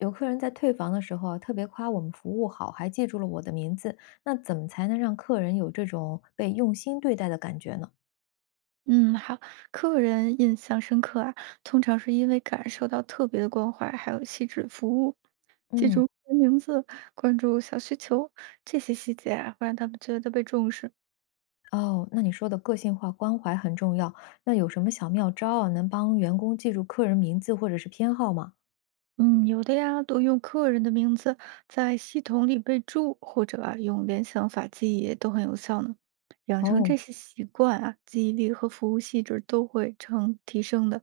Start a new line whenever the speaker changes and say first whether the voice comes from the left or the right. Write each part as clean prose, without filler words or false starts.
left: 有客人在退房的时候啊，特别夸我们服务好，还记住了我的名字。那怎么才能让客人有这种被用心对待的感觉呢？
right: 嗯，好，客人印象深刻啊，通常是因为感受到特别的关怀，还有细致服务，记
left: 嗯，
right: 住人名字，关注小需求，这些细节啊，会让他们觉得被重视。
left: 哦，那你说的个性化关怀很重要。那有什么小妙招啊，能帮员工记住客人名字或者是偏好吗？
right: 嗯，有的呀，多用客人的名字在系统里备注，或者啊，用联想法记忆都很有效呢。养成
left: 哦，
right: 这些习惯啊，记忆力和服务细致都会成提升的。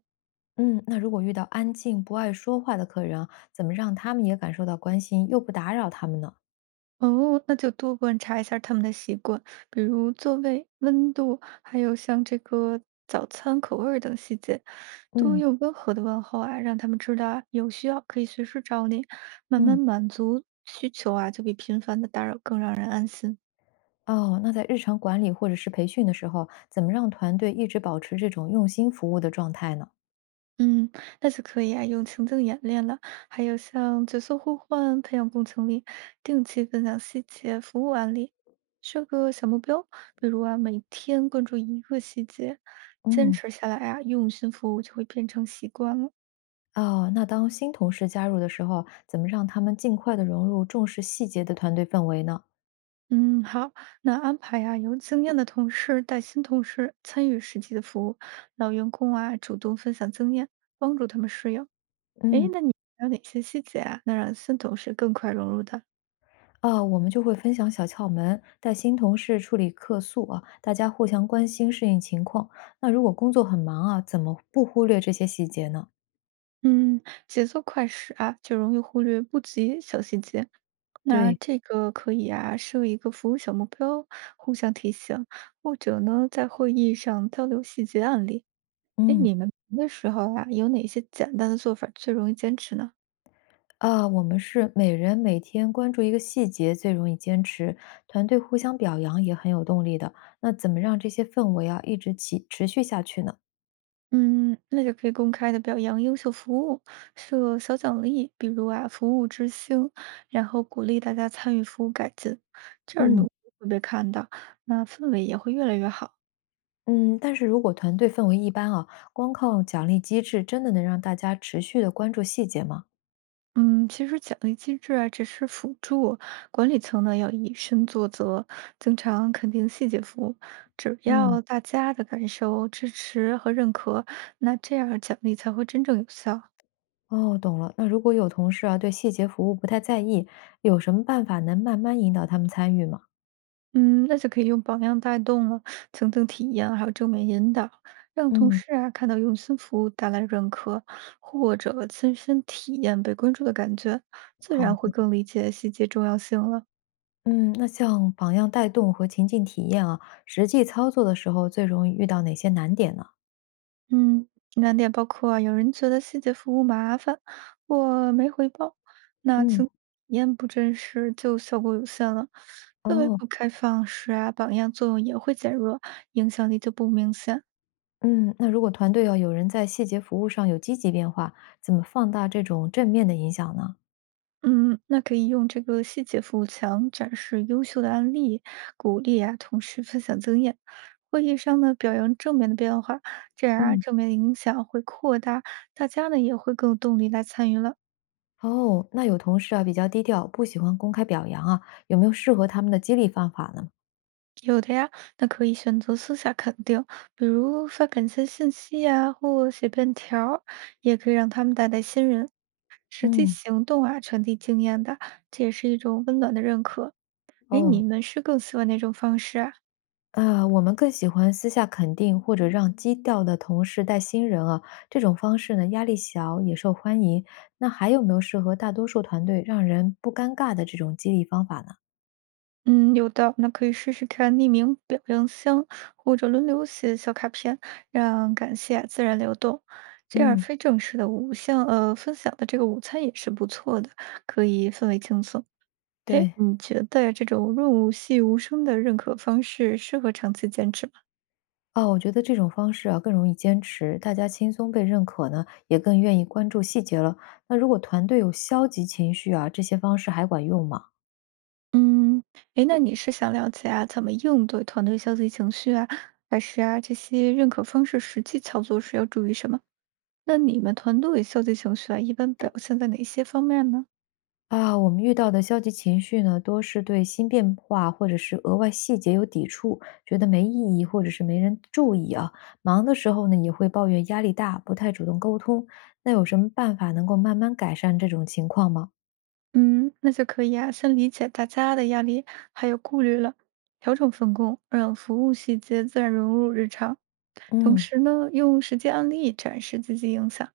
left: 嗯，那如果遇到安静不爱说话的客人啊，怎么让他们也感受到关心，又不打扰他们呢？
right: 哦，那就多观察一下他们的习惯，比如座位、温度，还有像这个早餐口味儿等细节，多
left: 嗯
right: 用温和的问候啊，让他们知道啊有需要可以随时找你，慢
left: 嗯，
right: 慢满足需求啊，就比频繁的打扰更让人安心。
left: 哦，那在日常管理或者是培训的时候啊，怎么让团队一直保持这种用心服务的状态呢？
right: 嗯，那就可以啊，用情境演练了，还有像角色互换、培养共情力，定期分享细节、服务案例，设个小目标，比如啊，每天关注一个细节，坚
left: 嗯，
right: 持下来啊，用心服务就会变成习惯了。
left: 哦，那当新同事加入的时候，怎么让他们尽快的融入重视细节的团队氛围呢？
right: 嗯，好，那安排啊，有经验的同事带新同事参与实际的服务，老员工啊主动分享经验，帮助他们适应。诶，
left: 嗯，
right: 那你还有哪些细节啊，能让新同事更快融入的？
left: 啊，我们就会分享小窍门，带新同事处理客诉啊，大家互相关心适应情况。那如果工作很忙啊，怎么不忽略这些细节呢？
right: 嗯，节奏快时啊，就容易忽略不及小细节。那
left: 对，
right: 这个可以啊，设一个服务小目标，互相提醒，或者呢，在会议上交流细节案例。哎，
left: 嗯，
right: 你们忙的时候啊，有哪些简单的做法最容易坚持呢？
left: 啊，我们是每人每天关注一个细节最容易坚持，团队互相表扬也很有动力的。那怎么让这些氛围啊一直起持续下去呢？
right: 嗯，那就可以公开的表扬优秀服务，设小奖励，比如啊，服务之星，然后鼓励大家参与服务改进，这样努
left: 嗯。
right: 力会被看到，那氛围也会越来越好。
left: 嗯，但是如果团队氛围一般啊，光靠奖励机制真的能让大家持续的关注细节吗？
right: 嗯，其实奖励机制啊，只是辅助，管理层呢要以身作则，经常肯定细节服务，只
left: 嗯，
right: 要大家的感受、支持和认可，那这样奖励才会真正有效。
left: 哦，懂了。那如果有同事啊对细节服务不太在意，有什么办法能慢慢引导他们参与吗？
right: 嗯，那就可以用榜样带动了，层层体验，还有正面引导，让同
left: 嗯，
right: 事啊看到用心服务带来认可，或者亲身体验被关注的感觉，自
left: 好
right: 然会
left: 的，
right: 更理解细节重要性了。
left: 嗯，那像榜样带动和情境体验啊，实际操作的时候最容易遇到哪些难点呢？
right: 嗯，难点包括啊，有人觉得细节服务麻烦或没回报，那
left: 嗯，
right: 情体验不真实就效果有限了。氛围
left: 哦，
right: 不开放时啊，榜样作用也会减弱，影响力就不明显。
left: 嗯，那如果团队要有人在细节服务上有积极变化，怎么放大这种正面的影响呢？
right: 嗯，那可以用这个细节服务墙展示优秀的案例，鼓励啊同事分享经验。会议上呢，表扬正面的变化，这样啊，
left: 嗯。
right: 正面的影响会扩大，大家呢也会更有动力来参与了。
left: 哦，那有同事啊比较低调，不喜欢公开表扬啊，有没有适合他们的激励方法呢？
right: 有的呀，那可以选择私下肯定，比如发感谢信息呀，或写便条儿，也可以让他们带带新人。实际
left: 嗯，
right: 行动啊，传递经验的，这也是一种温暖的认可。哎，
left: 哦，
right: 你们是更喜欢哪种方式啊？
left: 啊，我们更喜欢私下肯定或者让低调的同事带新人啊，这种方式呢压力小也受欢迎。那还有没有适合大多数团队让人不尴尬的这种激励方法呢？
right: 嗯，有的，那可以试试看匿名表扬箱，或者轮流写小卡片，让感谢啊自然流动。这样
left: 嗯，
right: 非正式的午像分享的这个午餐也是不错的，可以氛围轻松。哎，
left: 对。
right: 你觉得这种润物细无声的认可方式适合长期坚持吗？
left: 哦，我觉得这种方式啊更容易坚持，大家轻松被认可呢，也更愿意关注细节了。那如果团队有消极情绪啊，这些方式还管用吗？
right: 嗯，哎，那你是想了解啊，怎么应对团队消极情绪啊，还是啊这些认可方式实际操作时要注意什么？那你们团队消极情绪啊，一般表现在哪些方面呢？
left: 啊，我们遇到的消极情绪呢，多是对新变化或者是额外细节有抵触，觉得没意义或者是没人注意啊。忙的时候呢，也会抱怨压力大，不太主动沟通。那有什么办法能够慢慢改善这种情况吗？
right: 嗯，那就可以啊，先理解大家的压力还有顾虑了，调整分工，让服务细节自然融入日常。同
left: 嗯，
right: 时呢，用实际案例展示积极影响，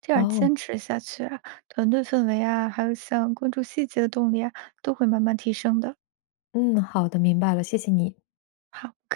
right: 这样
left: 哦，
right: 坚持下去啊，团队氛围啊，还有像关注细节的动力啊，都会慢慢提升的。
left: 嗯，好的，明白了，谢谢你。
right: 好。